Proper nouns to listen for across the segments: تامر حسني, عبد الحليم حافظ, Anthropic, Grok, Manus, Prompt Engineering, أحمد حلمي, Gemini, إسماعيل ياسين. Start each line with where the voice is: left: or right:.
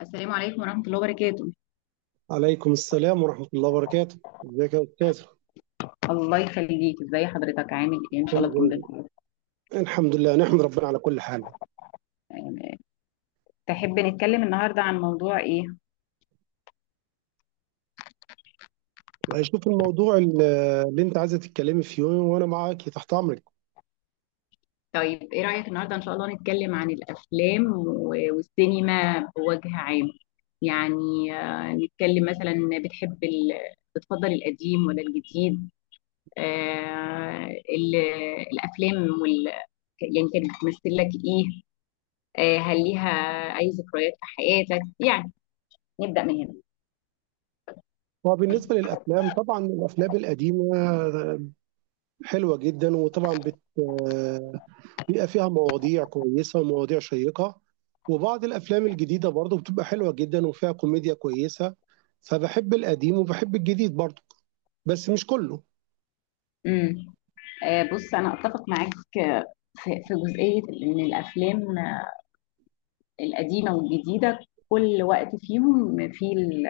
left: السلام عليكم ورحمة الله وبركاته.
right: عليكم السلام ورحمة الله وبركاته. ازيك يا أستاذ؟
left: الله يخليك، ازي حضرتك؟ عامل ايه؟ ان شاء الله تكون بخير.
right: الحمد لله، نحمد ربنا على كل حال.
left: آه، تحب نتكلم النهاردة عن موضوع ايه؟
right: والله شوف، اللي أنت عايزة تتكلمي فيه وأنا معاك تحت أمرك.
left: طيب ايه رأيك النهاردة ان شاء الله نتكلم عن الافلام والسينما بوجه عام. يعني نتكلم مثلا، بتحب ال... بتفضل القديم ولا الجديد؟ آه، ال... الافلام يعني كانت بتمثل لك ايه؟ هل ليها اي ذكريات في حياتك يعني؟ نبدأ من هنا.
right: وبالنسبة للأفلام، طبعا الأفلام القديمة حلوة جدا، وطبعا بيبقى فيها مواضيع كويسة ومواضيع شيقة. وبعض الأفلام الجديدة برضه بتبقى حلوة جدا وفيها كوميديا كويسة، فبحب القديم وبحب الجديد برضه، بس مش كله.
left: امم بص، أنا أتفق معاك، في جزئية إن الأفلام، القديمة والجديدة، كل وقت فيهم في ال-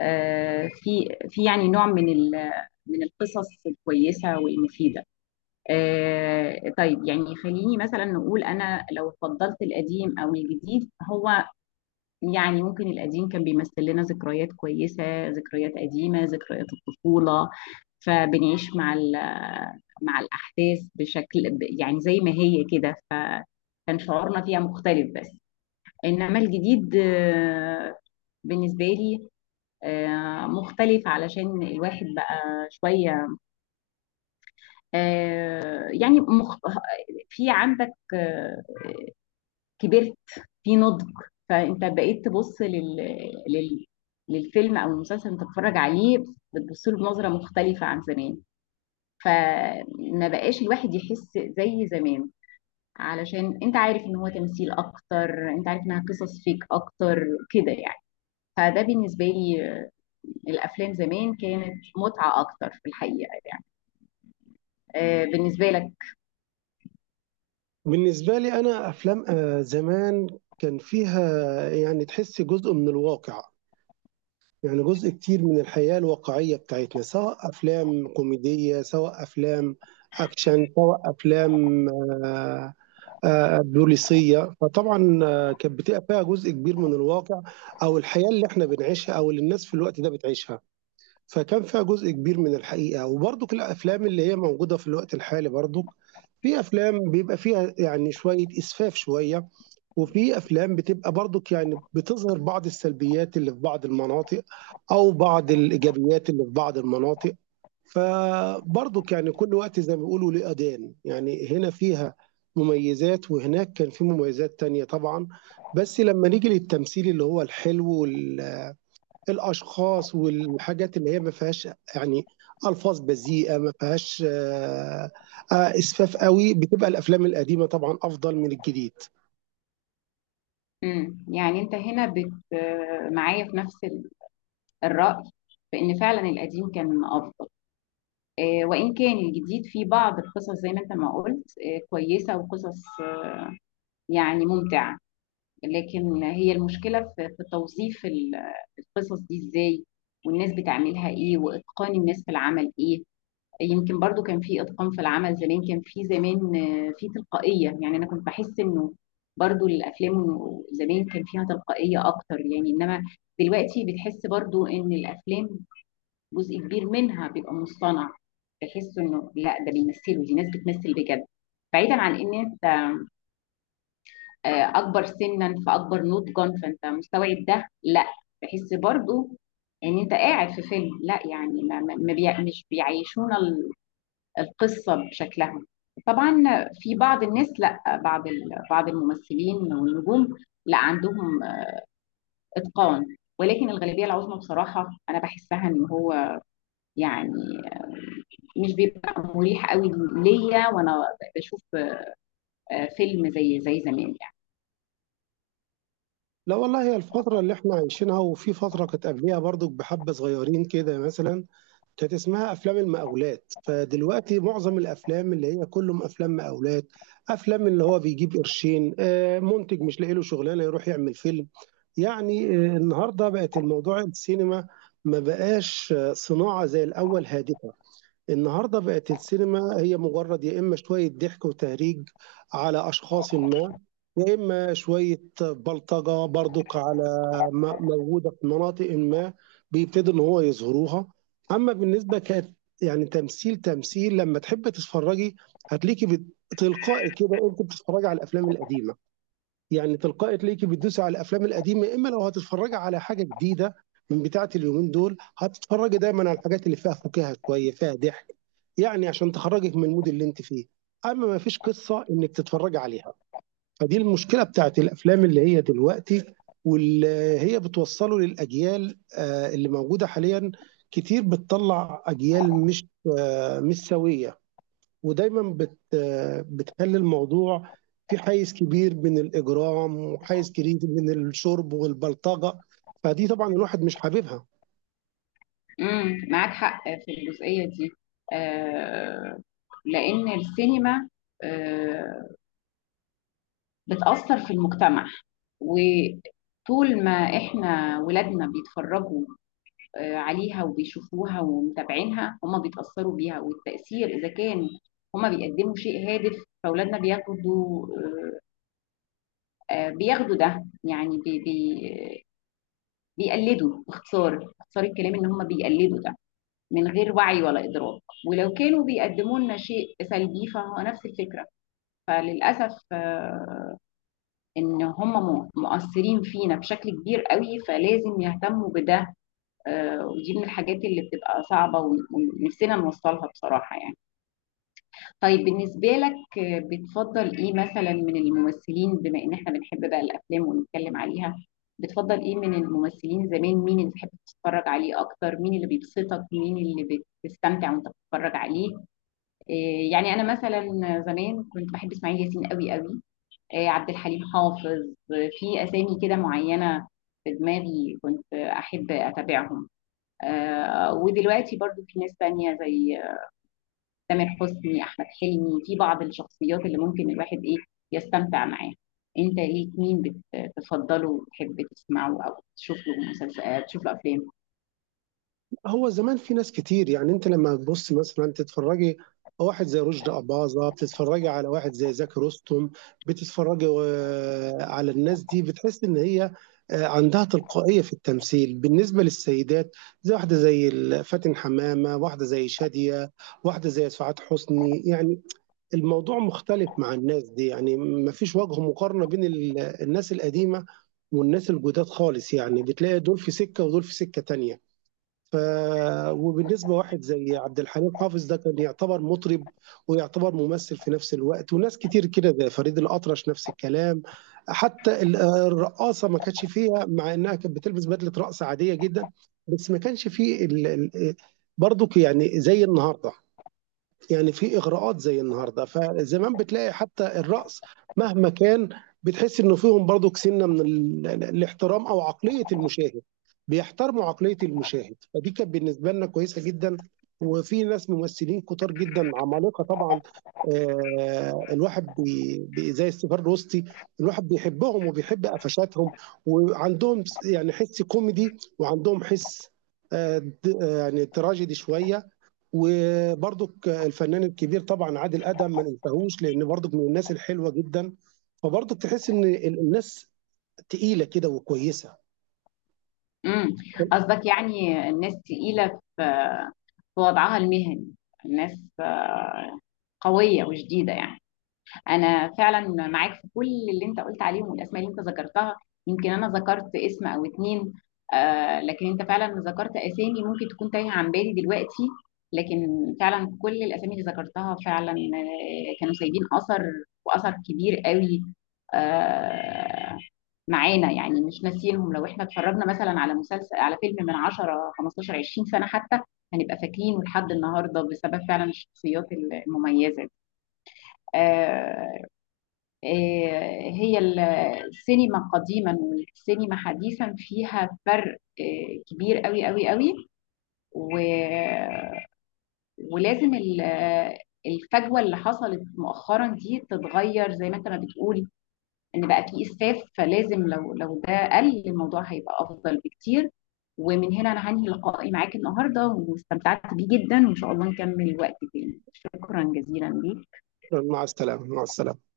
left: آه، في في يعني نوع من القصص الكويسة والمفيدة. طيب يعني خليني مثلا نقول، أنا لو فضلت القديم أو الجديد، هو يعني ممكن القديم كان بيمثل لنا ذكريات كويسة، ذكريات قديمة، ذكريات الطفولة، فبنعيش مع مع الأحداث بشكل يعني زي ما هي كده، فكان شعورنا فيها مختلف. بس إنما الجديد، بالنسبة لي مختلف، علشان الواحد بقى شوية، آه، يعني مخ... في عندك آه، كبرت، في نضج، فانت بقيت تبص لل... للفيلم او المسلسل انت بتتفرج عليه، بتبص له بنظره مختلفه عن زمان. فما بقاش الواحد يحس زي زمان، علشان انت عارف ان هو تمثيل اكتر، انت عارف انها قصص فيك اكتر، كده يعني. فده بالنسبه لي، الافلام زمان كانت متعه اكتر في الحقيقه يعني. بالنسبه لك؟
right: بالنسبة لي أنا، أفلام زمان كان فيها، يعني، تحس جزء من الواقع. يعني جزء كتير من الحياة الواقعية بتاعتنا، سواء أفلام كوميدية، سواء أفلام أكشن، سواء أفلام بوليسية. فطبعا كانت بتبقى فيها جزء كبير من الواقع أو الحياة اللي احنا بنعيشها، أو اللي الناس في الوقت ده بتعيشها. فكان فيها جزء كبير من الحقيقة. وبرضك الأفلام اللي هي موجودة في الوقت الحالي، برضك في أفلام بيبقى فيها يعني شوية إسفاف شوية، وفي أفلام بتبقى برضك يعني بتظهر بعض السلبيات اللي في بعض المناطق أو بعض الإيجابيات اللي في بعض المناطق. فبرضك يعني كل وقت زي ما بيقولوا ليه أذان، يعني هنا فيها مميزات وهناك كان في مميزات تانية طبعا. بس لما نيجي للتمثيل اللي هو الحلو، وال الاشخاص والحاجات اللي هي ما فيهاش، يعني، الفاظ بذيئه، ما فيهاش اسفاف قوي، بتبقى الافلام القديمه طبعا افضل من الجديد.
left: مم. يعني انت هنا بت آه، معايا في نفس الراي، في ان فعلا القديم كان افضل. وإن كان الجديد فيه بعض القصص، زي ما أنت ما قلت، كويسة، وقصص يعني ممتعة، لكن هي المشكلة في توظيف القصص دي إزاي، والناس بتعملها إيه، وإتقان الناس في العمل إيه. يمكن برضو كان في إتقان في العمل زمان، كان في زمان في تلقائية، يعني أنا كنت بحس إنه برضو الأفلام زمان كان فيها تلقائية أكتر. يعني إنما دلوقتي بتحس برضو إن الأفلام جزء كبير منها بيبقى مصطنع، تحس انه لا ده بيمثلوا، دي ناس بتمثل بجد. بعيدا عن ان انت اكبر سنا فاكبر نضجا فانت مستوعب ده، لا، تحس برضو ان انت قاعد في فيلم، لا يعني ما ما- ما بيع مش بيعيشونا القصه بشكلها. طبعا في بعض الناس، لا، بعض الممثلين والنجوم، لا عندهم اتقان، ولكن الغالبيه العظمى بصراحه انا بحسها ان هو يعني مش بيبقى مريح قوي ليا وانا بشوف فيلم زي زمان يعني.
right: لا والله، هي الفتره اللي احنا عايشينها، وفي فتره كانت قبليها برضو، بحبه صغيرين كده مثلا، كانت اسمها افلام المقاولات. فدلوقتي معظم الافلام اللي هي كلهم افلام مقاولات، افلام اللي هو بيجيب قرشين منتج مش لاقي له شغلانه يروح يعمل فيلم. يعني النهارده بقت الموضوع السينما ما بقاش صناعة زي الأول هادفة. النهارده بقت السينما هي مجرد يا إما شوية ضحك وتهريج على أشخاص ما، يا إما شوية بلطجة برضك على موجودة في مناطق ما، بيبتدوا إن هو يظهروها. أما بالنسبة كانت يعني تمثيل لما تحب تتفرجي، هتلاقيكي تلقائي كده، أنت بتتفرجي على الأفلام القديمة. يعني تلقائي تلاقيكي بتدوسي على الأفلام القديمة، يا إمّا لو هتتفرّجي على حاجة جديدة من بتاعة اليومين دول، هتتفرّجي دايمًا على الحاجات اللي فيها فُكاهة شوية، فيها ضحك، يعني عشان تخرّجِك من الmood اللي أنتِ فيه، أمّا ما فيش قصة إنِّك تتفرّجي عليها. فدي المشكلة بتاعة الأفلام اللي هي دلوقتي، واللي هي بتوصّله للأجيال اللي موجودة حاليًا، كتير بتطلّع أجيال مش سويّة. ودايما بتخلي الموضوع في حيز كبير من الإجرام وحيز كبير من الشرب والبلطجة، فدي طبعا الواحد مش حاببها.
left: معاك حق في الجزئية دي. آه، لأن السينما آه، بتأثر في المجتمع، وطول ما احنا ولادنا بيتفرجوا عليها وبيشوفوها ومتابعينها، هما بيتأثروا بيها. والتأثير إذا كان هما بيقدموا شيء هادف، فأولادنا بياخدوا، بياخدوا ده، يعني بي بي بيقلدوا. باختصار، باختصار الكلام، ان هم بيقلدوا ده من غير وعي ولا ادراك. ولو كانوا بيقدموا لنا شيء سلبي فهو نفس الفكره. فللاسف ان هم مؤثرين فينا بشكل كبير قوي، فلازم يهتموا بده. ودي من الحاجات اللي بتبقى صعبه ونفسنا نوصلها بصراحه يعني. طيب بالنسبة لك، بتفضل ايه مثلا من الممثلين؟ بما ان احنا بنحب بقى الافلام ونتكلم عليها، بتفضل ايه من الممثلين زمان؟ مين اللي بتحب تتفرج عليه اكتر؟ مين اللي بيبسطك؟ مين اللي بتستمتع وانت بتتفرج عليه؟ يعني انا مثلا زمان كنت بحب اسماعيل ياسين قوي قوي، عبد الحليم حافظ، في اسامي كده معينة في دماغي كنت احب اتابعهم. ودلوقتي برضو في ناس تانية زي تامر حسني، احمد حلمي، في بعض الشخصيات اللي ممكن الواحد ايه، يستمتع معاها. انت ايه؟ مين بتفضله وتحب تسمعه او تشوف له مسلسل، تشوف له افلام؟
right: هو زمان في ناس كتير، يعني انت لما تبص مثلا تتفرجي على واحد زي رشدي أباظة، بتتفرجي على واحد زي زكي رستم، بتتفرجي على الناس دي، بتحس ان هي عندها تلقائية في التمثيل. بالنسبة للسيدات، زي واحدة زي فاتن حمامة، واحدة زي شادية، واحدة زي سعاد حسني، يعني الموضوع مختلف مع الناس دي. يعني ما فيش وجه مقارنة بين الناس القديمة والناس الجداد خالص، يعني بتلاقي دول في سكة ودول في سكة تانية. ف... وبالنسبة واحد زي عبد الحليم حافظ، ده كان يعتبر مطرب ويعتبر ممثل في نفس الوقت، وناس كتير كده زي فريد الأطرش نفس الكلام. حتى الرقاصة ما كانتش فيها، مع إنها كانت بتلبس بدلة رقص عادية جدا، بس ما كانش فيه برضو يعني زي النهارده، يعني في إغراءات زي النهارده. فزمان بتلاقي حتى الرقص مهما كان، بتحس إنه فيهم برضك سِنّة من الاحترام أو عقلية المشاهد، بيحترموا عقلية المشاهد. فدي كانت بالنسبة لنا كويسة جدًا. وفي ناس ممثلين كتار جدًا عمالقة طبعًا، الواحد بي بي زي السيفاد الوسطي، الواحد بيحبهم وبيحب قفشاتهم، وعندهم يعني حِس كوميدي، وعندهم حِس د آه، يعني تراجيدي شوية. وبرضك الفنان الكبير طبعا عادل ادم ما ننساهوش، لان برضك من الناس الحلوه جدا. فبرضك تحس ان الناس تقيله كده وكويسه.
left: امم قصدك يعني الناس تقيلة في في وضعها المهني، الناس قوية وشديدة يعني. انا فعلا معاك في كل اللي انت قلت عليهم، والاسماء اللي انت ذكرتها. يمكن انا ذكرت اسم او اتنين، آه، لكن انت فعلا ذكرت اسامي ممكن تكون تايهه عن بالي دلوقتي، لكن فعلا كل الاسامي اللي ذكرتها فعلا كانوا سايبين اثر، واثر كبير قوي، آه، معانا يعني، مش ناسيينهم. لو احنا اتفرجنا مثلا على مسلسل، على فيلم من 10 15 20 سنه حتى، هنبقى فاكرينه لحد النهارده، بسبب فعلا الشخصيات المميزه دي. هي السينما قديما والسينما حديثا فيها فرق كبير قوي قوي قوي. و- ولازم الفجوة اللي حصلت مؤخرا دي تتغير. زي ما انت ما بتقول ان بقى في اسفاف، فلازم لو ده قل، الموضوع هيبقى افضل بكتير. ومن هنا انا هنهي لقائي معاك النهارده، واستمتعت بيه جدا، وان شاء الله نكمل وقت تاني. شكرا جزيلا ليك.
right: مع السلامه، مع السلامه.